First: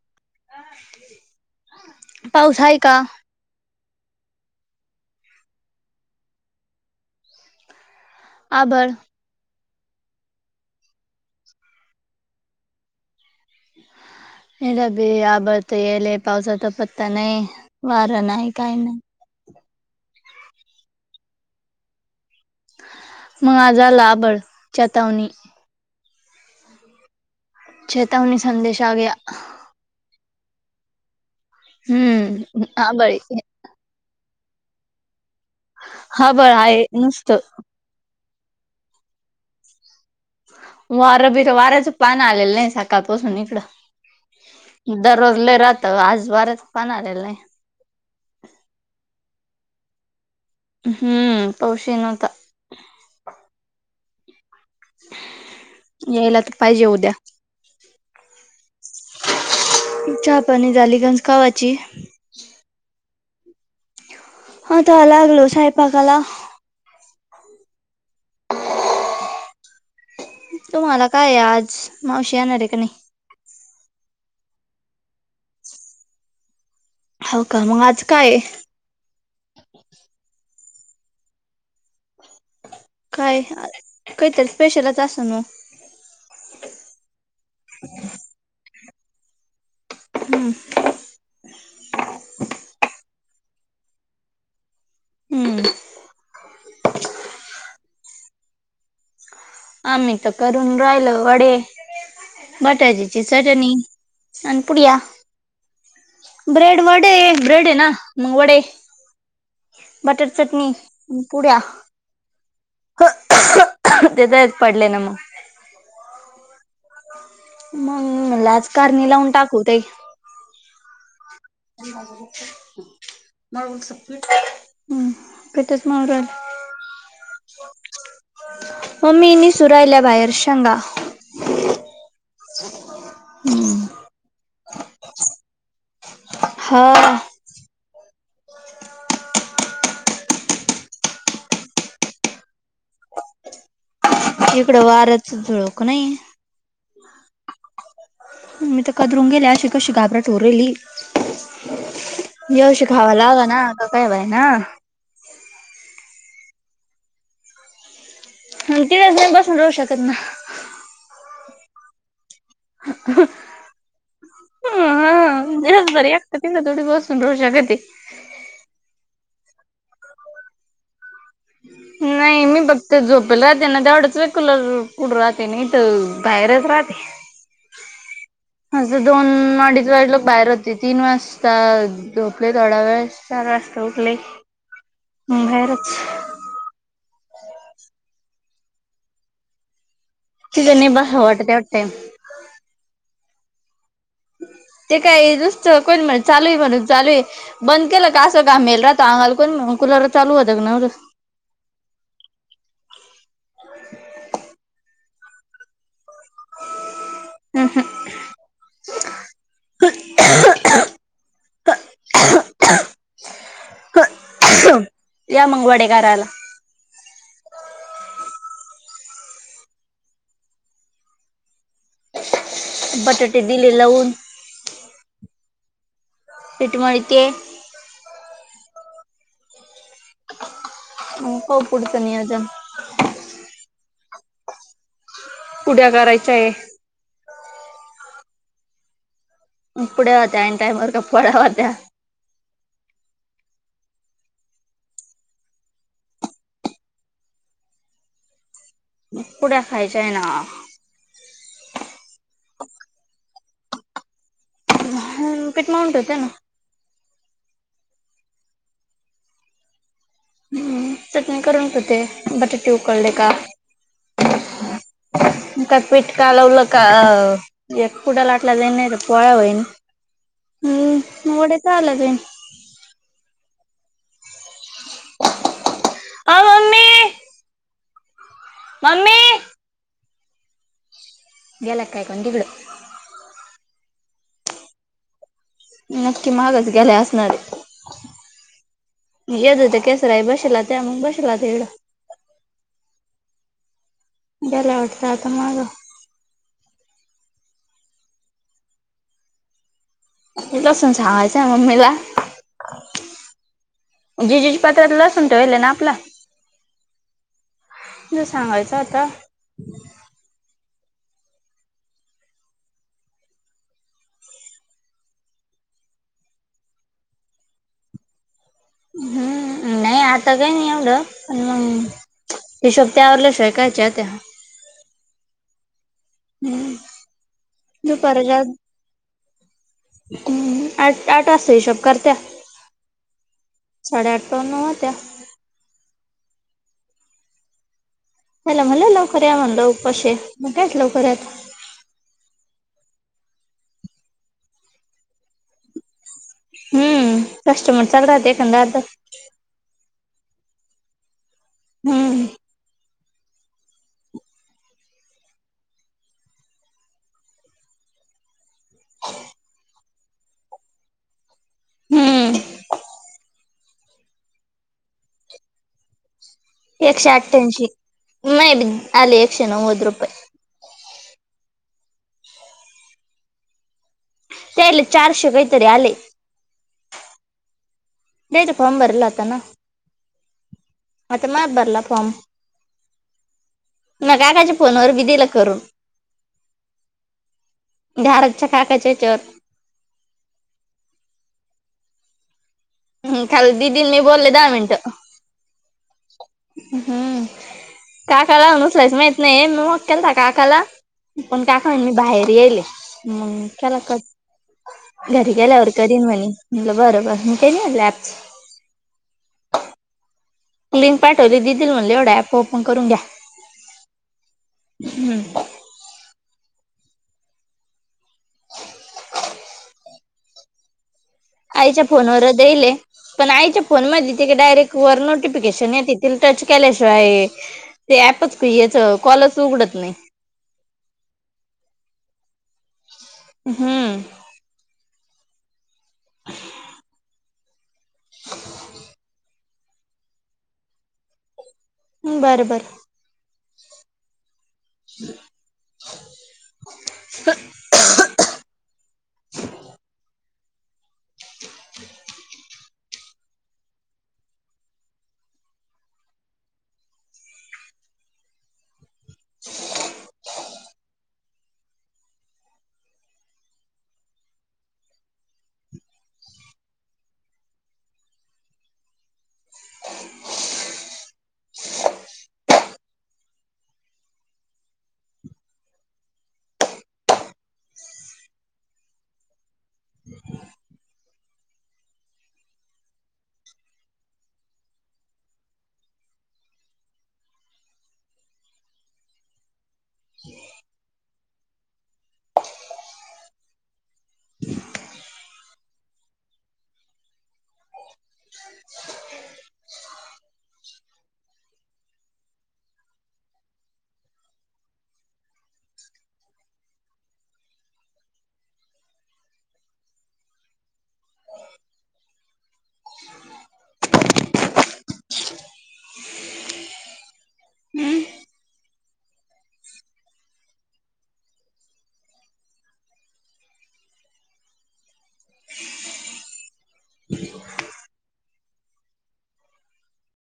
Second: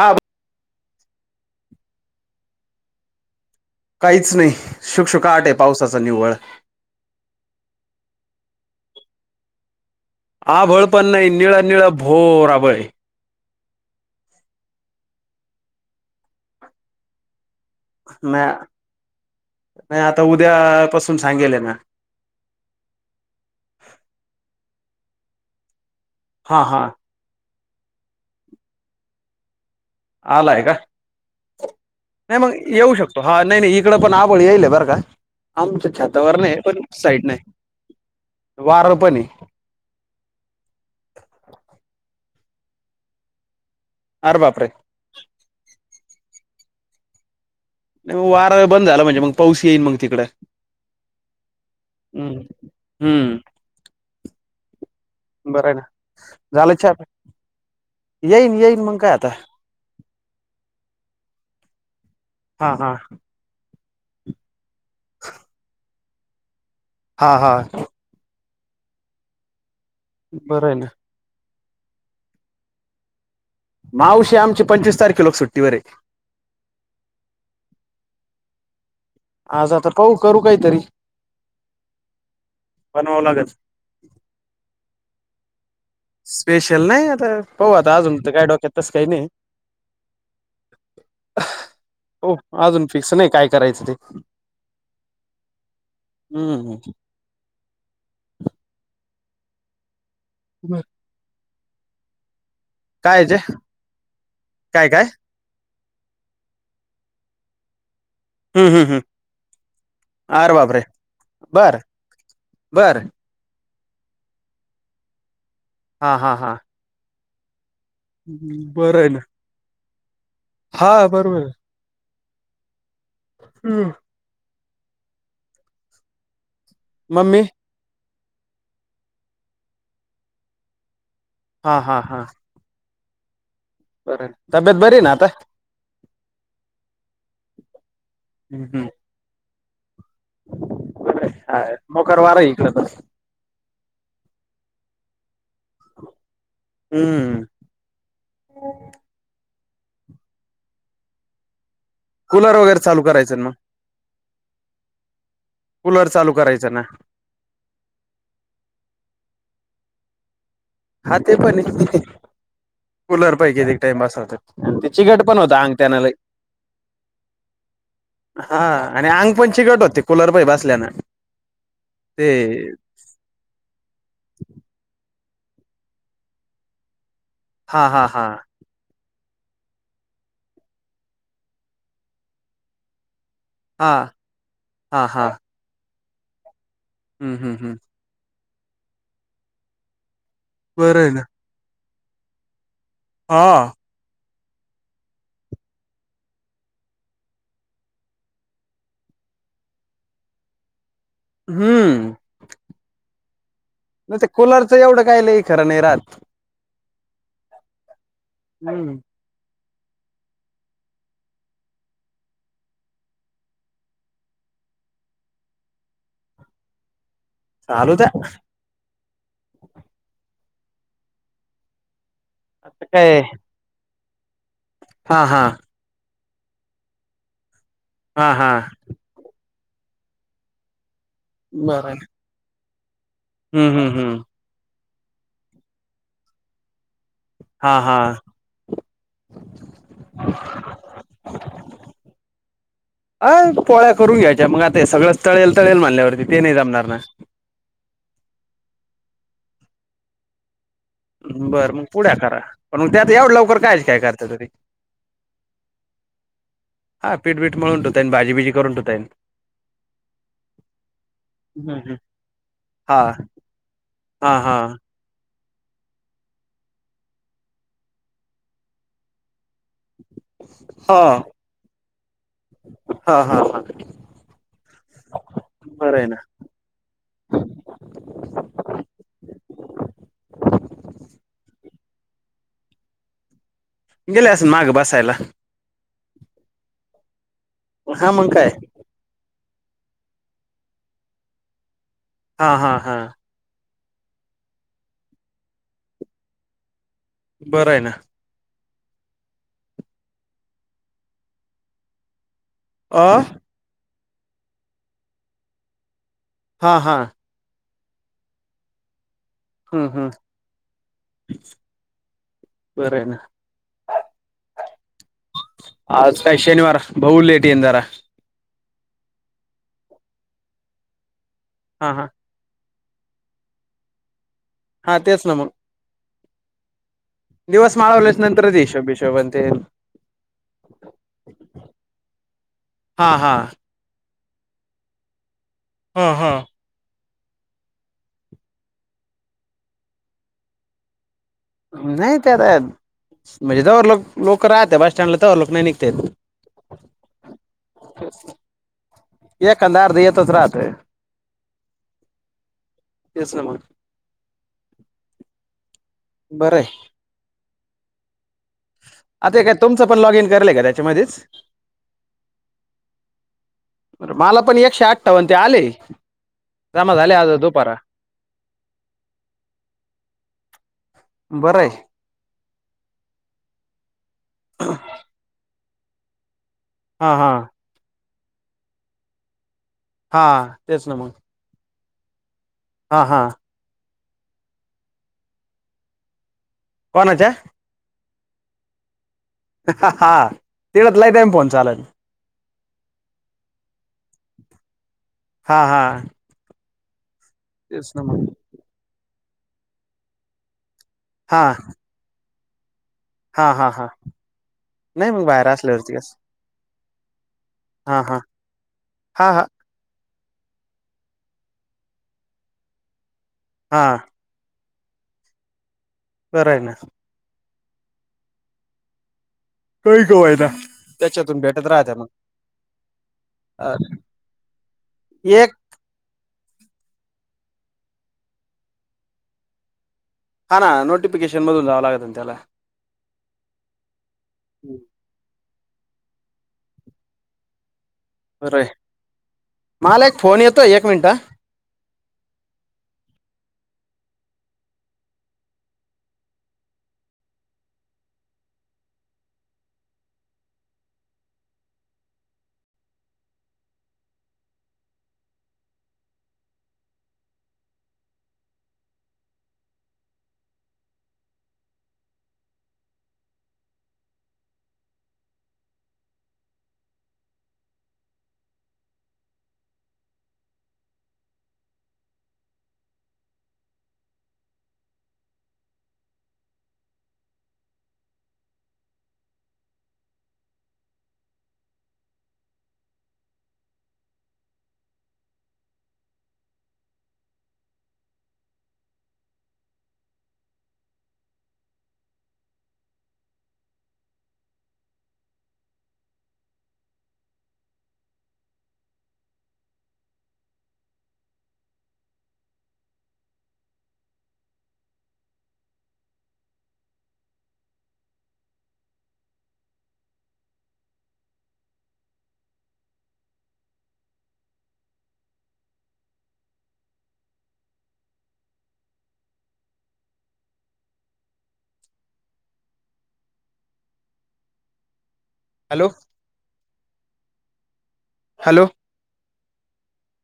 हा पाऊस आहे का काहीच नाही शुकशुकाट आहे पावसाचा निव्वळ आभळ आभळ पण नाही निळं निळ भोराबय हेला बी आबत येले पावसाचा पत्ता नाही वारं नाही काही नाही नाही आता उद्या पासून सांगेल ना मग आजला आबळ चेतावनी हा हा चेतावनी संदेश आ गया आलाय का नाही मग हम्म येऊ आबळ शकतो हा नाही नाही इकड पण आप ळी येईल बरं का आमच्या छातवर आबळ नाही पण आहे साईडने नुसतं आहे वार पण हे वार बीर वाऱ्याच पान आलेलं नाही सकाळपासून अरे बापरे इकडं दररोज लय राहत आज बारच पण आलेलं नाही नाही मग वार बंद झाला म्हणजे मग पाऊस येईल मग तिकडं हम्म पाऊस ही नव्हता हम् हम्म बरं आहे ना यायला तर झालं पाहिजे छ उद्या येईन येईन मग काय आता चहा पाणी झाली घंज कावाची हा हा हाता लागलो स्वयंपाकाला हा हा बरं आहे ना तुम्हाला काय आज मावशी येणार आहे का नाही मावशी आमचे पंचवीस तारखे लोक सुट्टीवररे हो का मग आज काय आज आता कऊू करू काहीतरी बनवावं काय लागल. काहीतरी स्पेशलच अस ना स्पेशल नाही आता पहू आत अजून काय डोक्यात तस काही नाही हम्म हो अजून फिक्स नाही काय करायचं ते हम्म हम्म आ्ही तर करून राहिल वडे बटाजीची काय जे चटणी आणि काय पुडया काय ब्रेड वड आहे ब्रेड आहे ना मग वडे हम्म हम्म हम्म बटर अरे चटणी बापरे पुड्या बर बर तेेतच पडले ना मग. हा हा हा मग लाज बरं आहे कारणी ना लावून टाकूत ताई हा बरोबर आहे. मग सूटली काय. हम्म पटच मवरल. मम्मी मम्मी नीसुरायल्या बाहेर शेंगा हा हा हा हम्म बरं तब्येत बरी आहे ना आता हा हम्म हा मोकरवारा आहे ईकडे तर इकडं वार्याच झूडूक नाही. हम्म मी तर कदरून गेले अशी कशी घाबरा चोरेली कूलर या वगैरे वर्षी चालू खावा करायचं लागे ना काय होय ना. कुलर चालूं करायचं ना तीथच ना बसून राहू शकतं ना ते पणं कुलर पैकीं एक टाईम बसाते चिकट पणं होता आंग त्याला दिवसभर लय एकटं तिथं थोडी बसून राहू शकते हा आणि आंग पणं ते चिगट लय होते कुलर मध्ये बसल्यान नाहीं मी फत झोपेल राहते ना तेवढंच वेळ कुलर पुढं राहते. ते नाही तर बाहेरचं राहतें हा हा हा असं दोन अडीच वाजेपर्यंत बाहेर होती तीन वाजता झोपली थोडा वेळ चार वासता हा उठले मग बाहेरचं हू हू हू तिथं नाहीं बरं आहे ना बसावाटते एक टाईम हा हम ते काय नुस्तं कोण म्हणी चालूं आहे म्हणून चालूं आहे बंद केलं की असा घाम येतो आंगाले कोणी म्हणली कुलर चालू होताना तेवढंच हम्म नाही ते कुलरचं एवढं काय लंय खरं नाही राहातं हम् हम हम्म [inaudible] या मंग वडे करायला चालूदया आता काय बटाटे दिले लावून. हा हा पीठ मळीती आहे. हा हा मंग पाहू बरं पूडचं नियोजन हम्म हम्म हम्म पुढ्या करायच्या आहे हा हा इपडया होत्या आईनं टाईम वर पंड्या होत्या अ पोळ्या करून घ्यायच्या मग आता सगळं तळेल तळेल म्हण्याल्यावरती ते नाही जमणार ना. पुऱ्या खायच्या ना. बरं मग पुऱ्या खरा पण मग त्यात एवढं लवकर कायच काय करत तरी. पीठ मळून ठेवते ना. हा पीठ बीठ मळून ठवतय भाजीबीजी करून ठेवताय. हम्म चटणी करून ठव ते बटाटे हा उकळले का हा हा इकदा पिट कालवल का अ... एक पुऱ्या लाटल्या जायल नाही तर पोळ्या होईल. हा जाईन. हा हा हा [inaudible] अ मम्मी [inaudible] मम्मी गेला काय अनं तिकडं. गेले अस माग बसायला. नक्की मागचं गेला असणाराय. हा मग काय. येत हो केसरा आहे बसला त्या मग बसला तिकडं. हा हा हा गेलाय वाटतता माग. बरं आहे ना. लसून हाय [unintelligible] [unintelligible] आ जेजुज पात्रात लसून तवल ना आपला हा हा ज सांगायचं आता हम् हम् बरं ना आज काय शनिवार बघु लेट येन जरा. हम्म नाही आता काही नाही एवढं. पण मग हा हा हिशोब त्या आवरल्याश ऐकायच्या त्या. हा तेच ना मग हम्म दिवस माळवल्याच नंतर इशोभिशो ते. हम्म आठ आठ असतो हिशोब करत्या. हा हा प्रनवाच्या हा हा चला म्हलं लवकर या म्हणलं उपाशीय मग कायच लवकर यात. नाही त्या आता म्हणजे जवरं लोक लोक राहत बस स्टँडला तरवर लोक नाही निघतात येत. हम्म कस्टमर चालू राहते एखादा अर्धा एकंद अर्ध येत तथच राहतयं हम्म तेच ना मग... बरं आहे आता काय तुमचं पण लॉग इन करलय का त्याच्यामध्येच हम्म मला पण एकशे आठठावन ते आले. जमा एकशे झाले आज अठ्ठ्यांशी दुपारा नाही आले एकशे नव्वद रुपये. बरं ये. त्याले चारशे काहीतरी आले. हा हा. [unintelligible] फॉम बरलाता ना. हा तेच ना मग. आता [unintelligible] हा हा. ना काकाच्या फोनवर बी दिलं करून. कोणच्या? [unintelligible] काकाच्या हेच्यावर हा तिडत लाईट आहे [inaudible] हम्म खाल ददी मी बोलले दहा मिनटं. हा हा हम्म तेच ना मग काकाला उचलायच माहित नाही. म मग केलता काकाला. हा हा हा हा नाही [unintelligible] मग घरी बाहेर गेल्यावर असल्यावरती करीन कस म्हणे. म्हनल बरबर मी काही नाही हा हा हा हा. लिंक पाठवली दिदी म्हणले एवढा ऍप ओपन करून घ्या. हा. हम्. बर आय. [unintelligible] भेटत आईच्या राहत फोनवरचले पण आईच्या फोन मग म ते डायरेक्ट वर एक नोटिफिकेशन ये तील टच केल्याशिवाय ते ऍपच याच कॉलस उघडत नाही. हा ना नोटिफिकेशन मधून जावं लागत आ त्याला. हम्म. [inaudible] [unintelligible] माला एक फोन येतोय. एक मिनिट. बरं बर. [inaudible] [inaudible] [inaudible] [inaudible] [inaudible] [inaudible] हॅलो! [inaudible] हॅलो!